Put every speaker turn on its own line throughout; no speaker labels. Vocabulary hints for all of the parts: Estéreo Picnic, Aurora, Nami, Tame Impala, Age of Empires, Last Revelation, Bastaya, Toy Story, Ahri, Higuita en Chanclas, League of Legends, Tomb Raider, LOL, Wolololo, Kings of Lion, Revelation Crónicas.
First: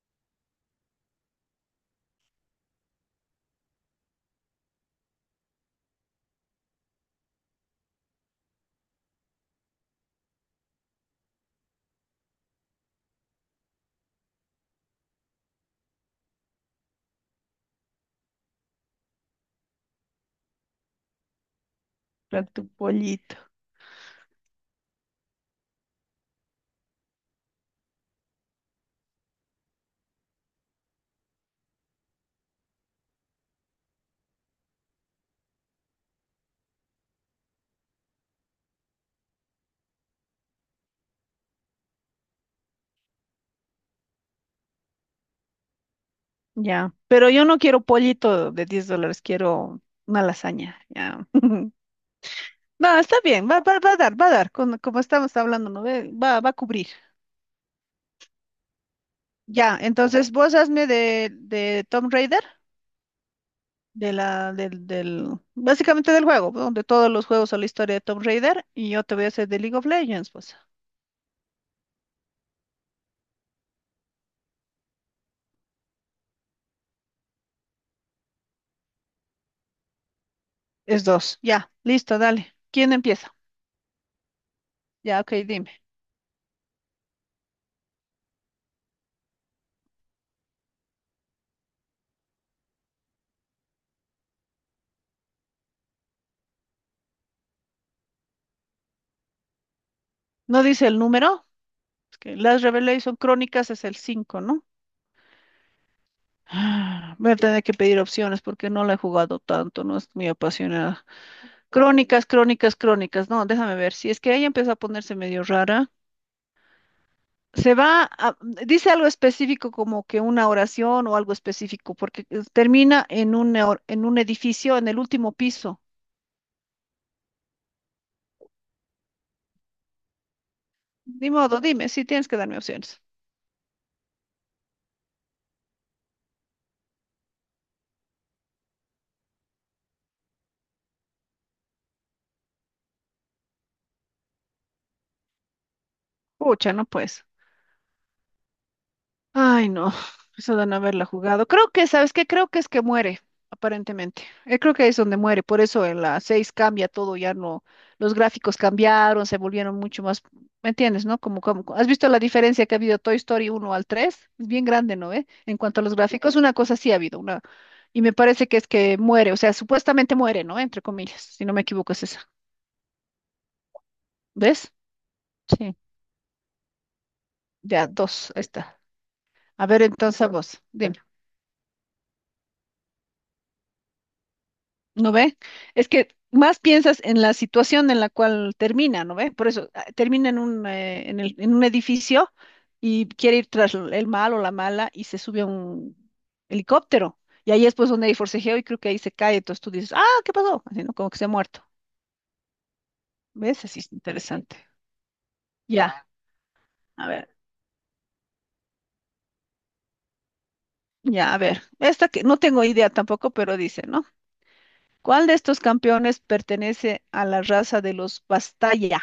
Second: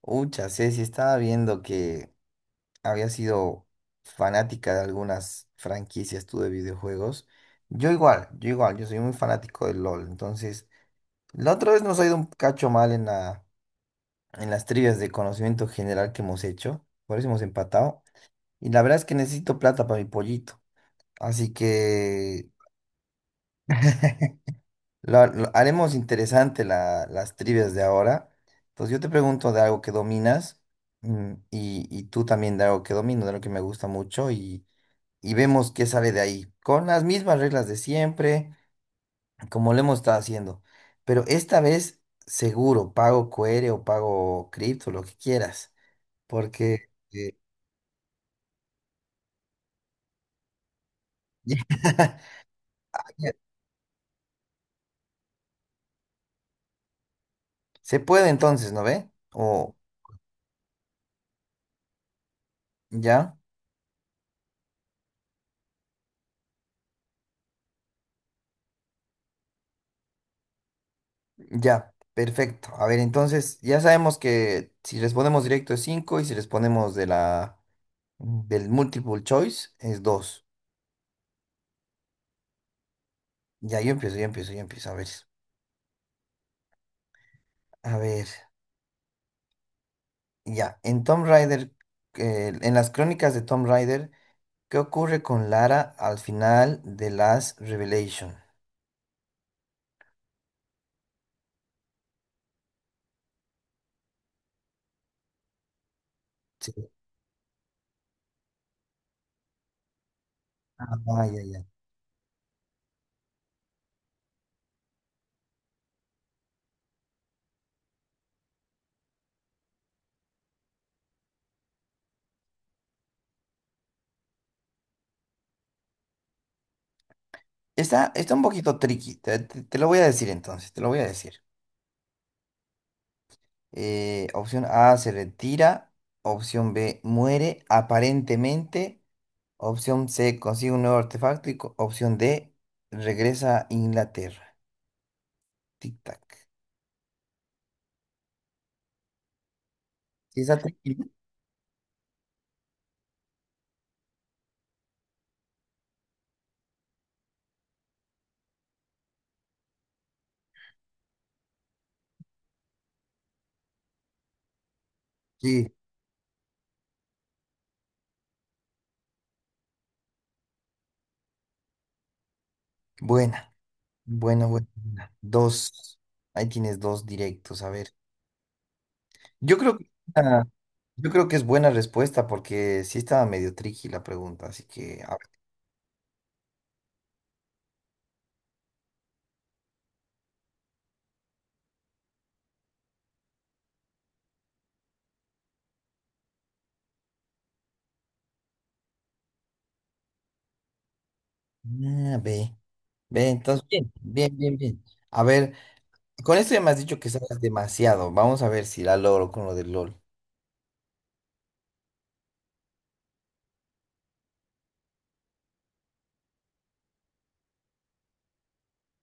Ucha, Ceci, estaba viendo que había sido fanática de algunas franquicias tú de videojuegos. Yo igual, yo igual, yo soy muy fanático del LOL. Entonces, la otra vez nos ha ido un cacho mal en las trivias de conocimiento general que hemos hecho. Por eso hemos empatado. Y la verdad es que necesito plata para mi pollito. Así
Para
que
tu pollito,
Haremos interesante las trivias de ahora. Entonces yo te pregunto de algo que dominas y tú también de algo que domino, de algo que me gusta mucho y vemos qué sale de ahí. Con las mismas reglas de siempre, como lo hemos estado haciendo. Pero esta vez seguro, pago QR o pago cripto, lo que quieras. Porque
ya. Pero yo no quiero pollito de $10, quiero una lasaña, ya. No, está
ya-
bien, va a dar, como estamos hablando, ¿no? Ve, va a cubrir.
se puede entonces, ¿no ve? O
Ya, entonces vos hazme de Tomb Raider,
ya.
del, básicamente del juego, ¿no? De todos los juegos o la historia de Tomb Raider, y yo te voy a hacer de League of Legends, pues.
Ya, perfecto. A ver, entonces ya sabemos que si respondemos directo es 5 y si respondemos de la del multiple choice es 2.
Es dos, ya, listo, dale. ¿Quién empieza?
Ya, yo empiezo, yo empiezo, yo empiezo. A ver,
Ya, ok, dime.
a ver. Ya, en Tomb Raider, en las crónicas de Tomb Raider, ¿qué ocurre con Lara al final de Last Revelation?
No dice el número, es que las Revelation Crónicas es el cinco, ¿no?
Sí.
Ah, voy a tener que pedir opciones porque no la he jugado tanto, no es muy apasionada.
Ah, ya, ya.
Crónicas, crónicas, crónicas. No, déjame ver. Si es que ella empezó a ponerse medio rara. Se va a- Dice algo específico como que una oración o algo específico, porque termina en en un edificio en el último piso.
Está un poquito tricky. Te lo voy a decir entonces, te lo voy a
Ni
decir.
modo, dime, si tienes que darme opciones.
Opción A se retira. Opción B muere aparentemente. Opción C consigue un nuevo artefacto. Y opción D regresa a Inglaterra. Tic-tac.
Pucha, no pues. Ay, no,
¿Sí
eso
está
de no haberla
tranquila?
jugado. Creo que, ¿sabes qué? Creo que es que muere, aparentemente. Creo que es donde muere. Por eso en la 6 cambia todo, ya no, los gráficos cambiaron, se volvieron mucho más, ¿me entiendes, no? Como, ¿has visto la diferencia que ha habido Toy Story uno al 3? Es bien grande, ¿no? ¿Eh? En
Sí,
cuanto a los gráficos, una cosa sí ha habido, una, y me parece que es que muere, o sea, supuestamente muere, ¿no? Entre comillas, si no me equivoco es esa.
buena. Bueno, buena.
¿Ves?
Buena.
Sí.
Dos. Ahí tienes dos directos. A
Ya,
ver.
dos, ahí está.
Yo
A
creo
ver,
que,
entonces a
ah,
vos, dime.
yo creo que es buena respuesta porque sí estaba medio tricky la pregunta. Así que, a
¿No ve?
ver.
Es que más piensas en la situación en la cual termina, ¿no ve? Por eso termina en en un edificio y quiere ir tras el malo o la mala y se sube a un helicóptero. Y ahí es pues donde hay forcejeo y creo que ahí se cae. Entonces tú dices, ah, ¿qué pasó? Así, ¿no? Como que se ha muerto.
Ah, B. B,
¿Ves?
entonces,
Así
bien,
es
bien,
interesante.
bien, bien. A ver.
Ya,
Con esto ya me has dicho
a
que
ver,
sabes demasiado. Vamos a ver si la logro con lo del LOL.
ya, a ver. Esta que no tengo idea tampoco, pero dice, ¿no? ¿Cuál de estos campeones pertenece a la raza de los Bastaya?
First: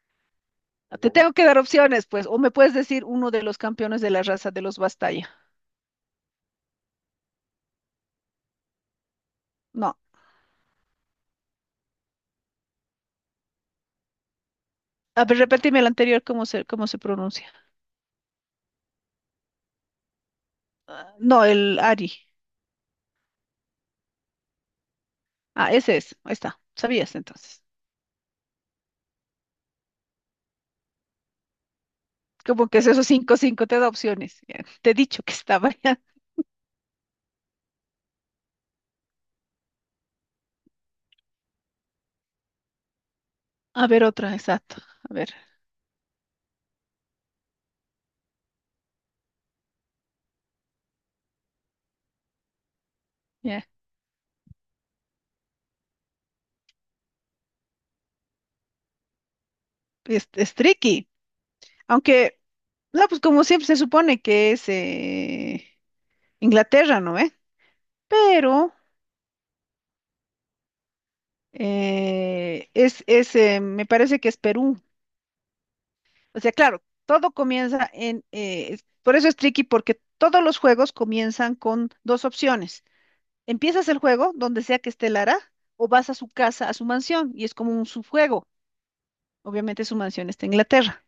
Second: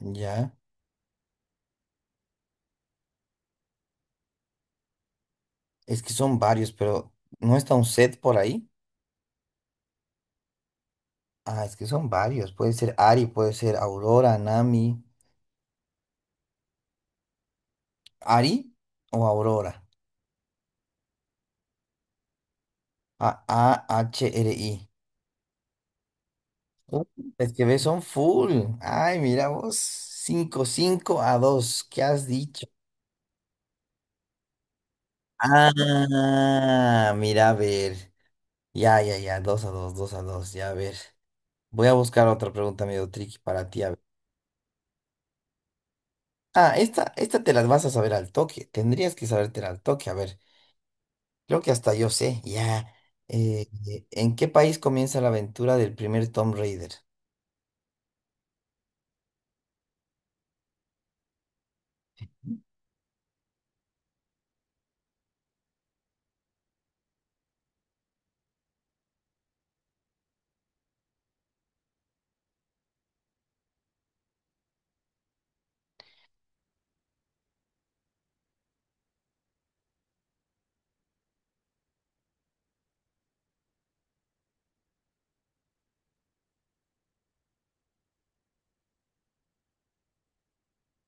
Ya.
Te tengo que dar opciones, pues, o me puedes decir uno de los campeones de la raza de los Bastaya.
Es que son varios, pero ¿no está un set por ahí?
No.
Ah, es que son varios. Puede ser Ari, puede ser Aurora, Nami.
A ver, repíteme el anterior, ¿cómo se pronuncia?
¿Ari o Aurora?
Ah, no, el Ari.
Ahri.
Ah, ese es. Ahí está.
Uh,
Sabías
Es
entonces.
que ves, son full. Ay, mira vos. Cinco 5 a 2. ¿Qué has dicho?
Como que es esos cinco, cinco, te da opciones. Ya, te he dicho que estaba ya.
Ah, mira, a ver. Ya, ya, ya. Dos a 2 2 a 2. Ya, a ver. Voy a buscar otra pregunta medio tricky para ti.
A
A ver.
ver, otra, exacto. A ver,
Ah, esta te las vas a saber al toque. Tendrías que sabértela al toque. A ver, creo que hasta yo sé, ya.
ya.
¿En qué país comienza la aventura del primer Tomb Raider?
Es tricky. Aunque, no, pues como siempre se supone que es Inglaterra, ¿no? ¿Eh? Pero es, me parece que es Perú. O sea, claro, todo comienza por eso es tricky, porque todos los juegos comienzan con dos opciones. Empiezas el juego donde sea que esté Lara o vas a su casa, a su mansión, y es como un subjuego. Obviamente su mansión está en Inglaterra,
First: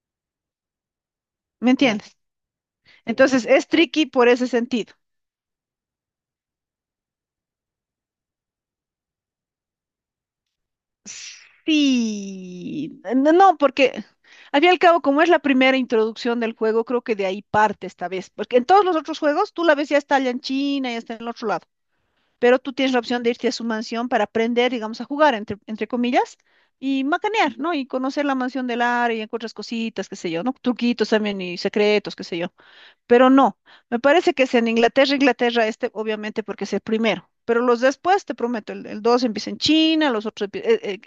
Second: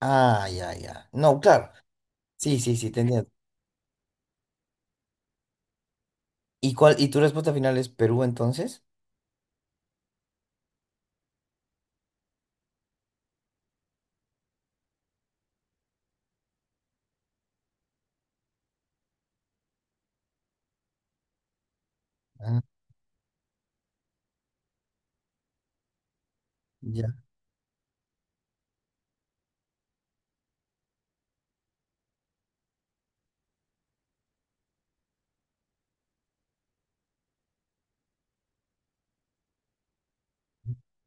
Ah, ya, ya. No,
¿me,
claro.
claro, entiendes?
Sí, sí, sí, te entiendo.
Entonces es tricky por ese sentido.
¿Y tu respuesta final es Perú entonces?
Sí, no, no, porque al fin y al cabo, como es la primera introducción del juego, creo que de ahí parte esta vez, porque en todos los otros juegos tú la ves ya está allá en China, ya está en el otro lado. Pero
Ah,
tú tienes la opción de irte a su mansión para aprender, digamos, a jugar, entre comillas, y
ya.
macanear, ¿no? Y conocer la mansión del área y encuentras cositas, qué sé yo, ¿no? Truquitos también y secretos, qué sé yo. Pero no, me parece que es en Inglaterra, Inglaterra este, obviamente, porque es el primero. Pero los después, te prometo, el dos empieza en China, los otros... empie-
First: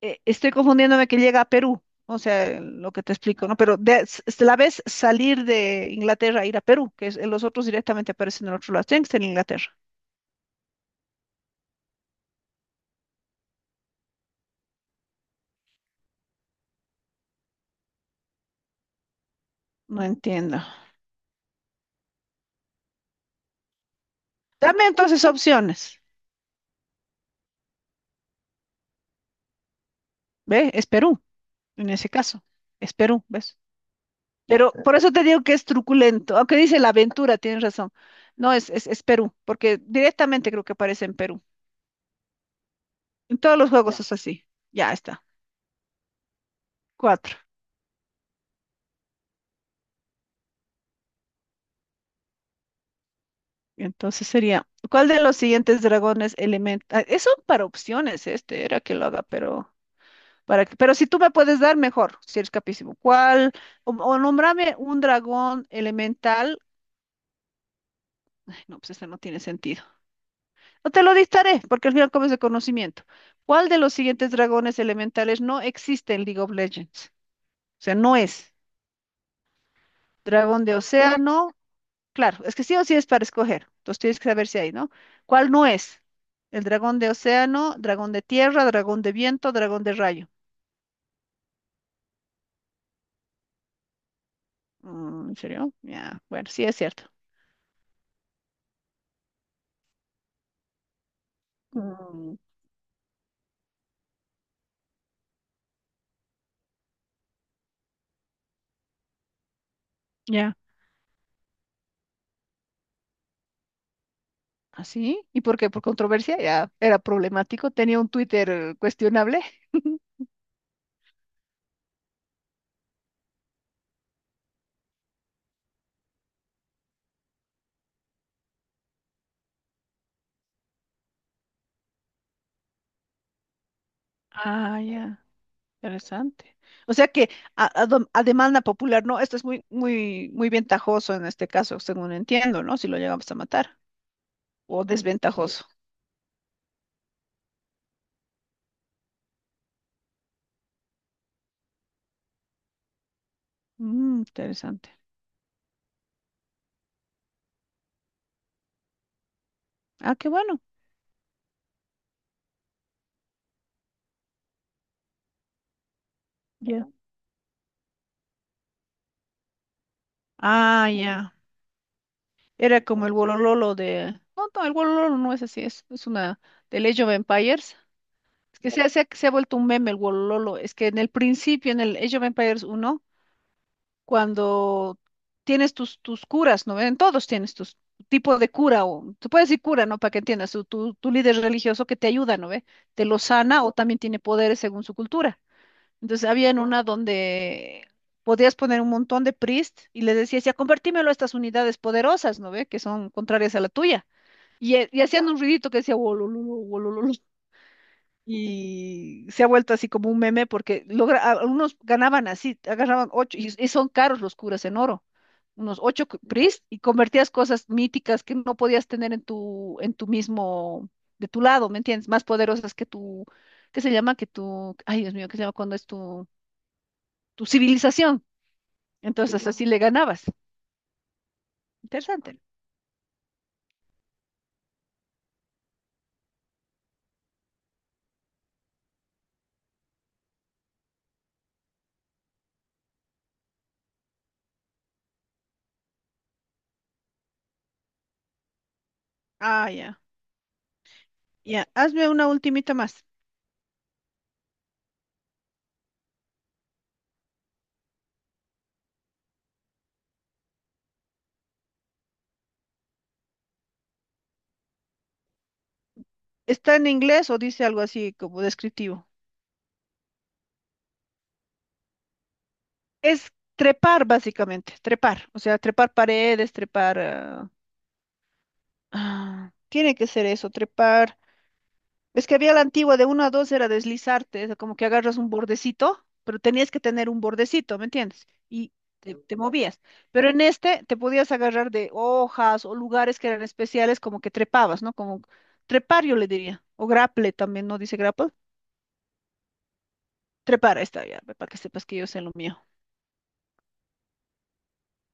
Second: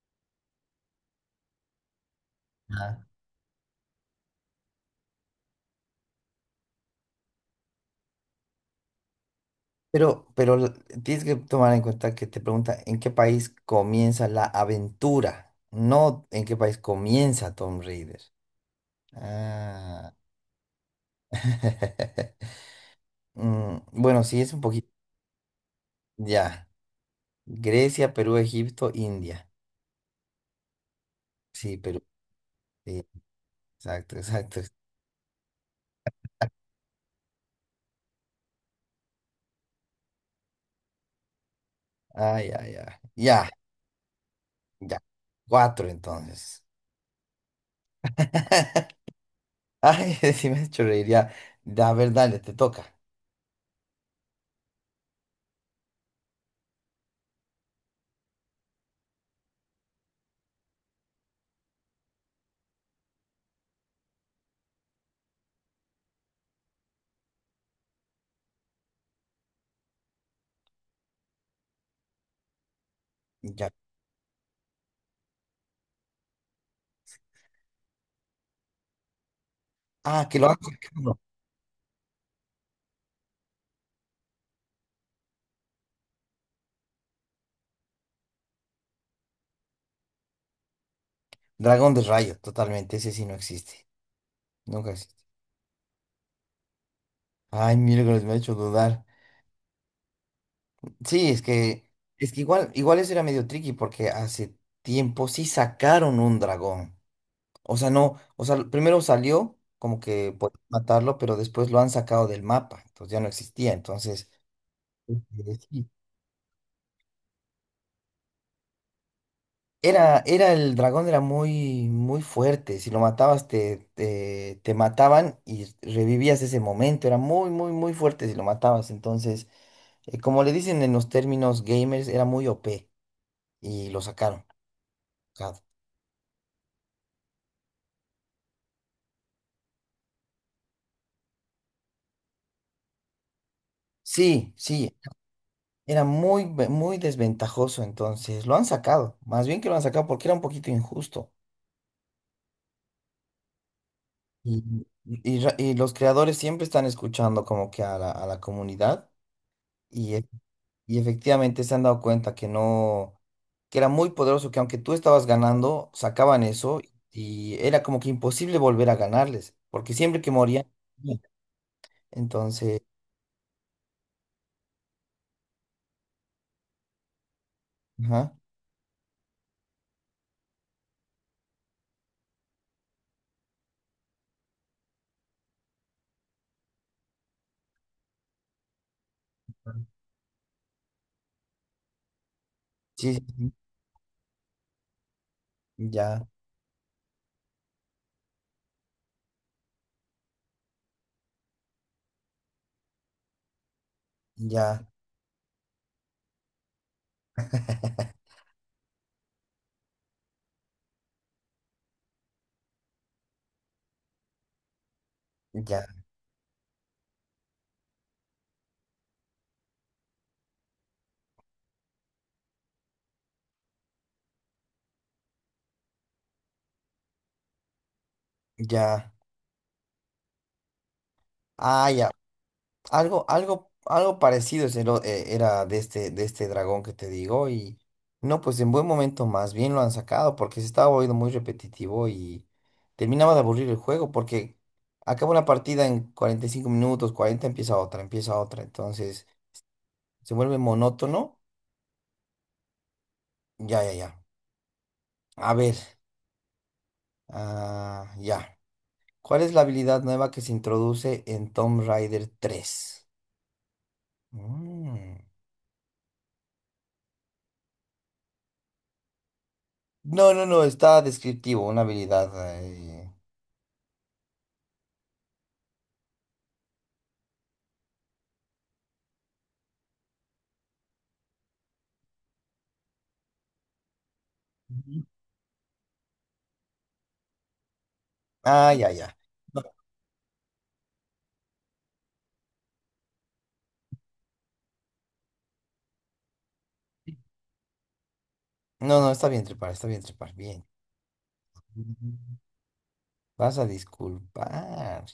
estoy confundiéndome que llega a Perú, o sea, lo que
Ah.
te explico, ¿no? Pero la ves salir de Inglaterra, ir a Perú, los otros directamente aparecen en el otro lado. Tienen que estar en Inglaterra.
Pero tienes que tomar en cuenta que te pregunta en qué país comienza la aventura, no en qué país comienza Tomb Raider.
No
Ah.
entiendo.
Bueno, sí, es un
Dame
poquito.
entonces opciones.
Ya. Grecia, Perú, Egipto, India.
¿Ve? Es Perú,
Sí,
en
Perú.
ese caso. Es
Sí,
Perú, ¿ves?
exacto, exacto.
Pero por eso te digo que es truculento. Aunque dice la aventura, tienes razón. No, es Perú, porque directamente creo que aparece en Perú.
Ay, ay, ay.
En
Ya,
todos los juegos es así. Ya
ya.
está.
Cuatro entonces.
Cuatro.
Ay, sí me has hecho reír. Ya, ya, a ver, dale, te toca.
Entonces sería, ¿cuál de los siguientes dragones elemental? Eso para opciones, este, era que lo haga, pero pero si tú me puedes dar mejor, si eres capísimo. ¿Cuál? O nómbrame un dragón elemental. No, pues este no tiene sentido. No te lo dictaré, porque al final comes de conocimiento. ¿Cuál
Ya.
de los siguientes dragones elementales no existe en League of Legends? O sea, no es.
Ah, que lo han
Dragón de
sacado.
océano, claro, es que sí o sí es para escoger. Entonces tienes que saber si hay, ¿no? ¿Cuál no es? El dragón de océano, dragón de tierra, dragón de viento, dragón de rayo.
Dragón de rayo, totalmente. Ese sí no existe. Nunca existe.
Mm, ¿en serio? Ya, bueno, sí es cierto.
Ay, miércoles, me ha hecho dudar. Sí, es que, es
Mm.
que igual, igual eso era medio tricky porque hace tiempo sí sacaron un dragón. O sea, no, o sea, primero salió como que por
Ya.
matarlo, pero después lo han sacado del mapa, entonces ya no existía. Entonces,
¿Así? ¿Y
este,
por qué? Por
sí,
controversia, ya era problemático, tenía un Twitter cuestionable.
era, era el dragón, era muy, muy fuerte. Si lo matabas, te mataban y revivías ese momento. Era muy, muy, muy fuerte si lo matabas. Entonces, como le dicen en los términos gamers, era muy OP y lo sacaron.
Ah, ya,
Sacado.
interesante. O sea que a demanda popular, no, esto es muy, muy, muy ventajoso en este caso, según entiendo, ¿no? Si lo llegamos a matar,
Sí,
o
sí,
desventajoso.
era muy desventajoso. Entonces, lo han sacado. Más bien que lo han sacado porque era un poquito injusto.
Mm,
Y,
interesante.
y ra- y los creadores siempre están escuchando como que a la comunidad y,
Ah,
e-
qué bueno.
y efectivamente se han dado cuenta que no, que era muy poderoso, que aunque tú estabas ganando, sacaban eso
Ya.
y era como que imposible volver a ganarles, porque siempre que morían,
Ah,
perdían.
ya.
Entonces,
Era como el Wolololo. No, no, el Wolololo no es así, es una de Age of Empires.
ajá,
Es que se ha vuelto un meme el Wolololo. Es que en el principio, en el Age of Empires uno, cuando tienes tus curas, ¿no? En todos tienes tus tipo de cura, o se puede decir cura, ¿no? Para que entiendas, tu líder religioso que te ayuda, ¿no ve? Te
sí,
lo
sí, sí,
sana o también tiene poderes según su cultura.
ya,
Entonces había en una donde podías poner un montón de Priest y les decías, ya convertímelo a estas unidades poderosas, ¿no ve? Que son contrarias a la tuya. Y,
ya,
e- y hacían un ruidito que decía, "Wolololo, wolololo". Y se ha vuelto así como un meme porque logra, algunos ganaban así, agarraban ocho, y son caros los curas en oro, unos
ya,
ocho Priest y convertías cosas míticas que no podías tener en tu, mismo, de tu lado, ¿me entiendes? Más poderosas que tu, ¿qué se llama? Que tu, ay Dios mío, ¿qué se llama cuando es tu civilización.
ya,
Entonces así le ganabas.
ah, ya.
Interesante.
Algo parecido era de este dragón que te digo y no, pues en buen momento más bien lo han sacado porque se estaba volviendo muy repetitivo y terminaba de aburrir el juego porque acaba una partida en 45 minutos, 40 empieza otra, entonces
Ah, ya.
se vuelve monótono.
Ya, hazme una ultimita más.
Ya, ya, ya. A ver, ah, ya. ¿Cuál es la habilidad nueva que se introduce en Tomb Raider 3? Mm.
¿Está en inglés o dice algo así como descriptivo?
No, no, no, está descriptivo, una habilidad. eh,
Es trepar básicamente, trepar. O sea, trepar paredes, trepar, tiene que ser eso, trepar. Es que había la antigua de uno a dos era deslizarte, es como que
Ujú.
agarras un bordecito, pero tenías que tener un bordecito, ¿me entiendes?
Ah,
Y
ya,
te,
ya.
te
No,
movías. Pero en este te podías agarrar de hojas o lugares que eran especiales, como que trepabas, ¿no? Como trepar, yo le diría. O grapple también, ¿no dice grapple?
no, no, está bien trepar, bien.
Trepar, ahí está ya, para que sepas que yo
Ujú.
sé lo mío.
Vas a disculpar.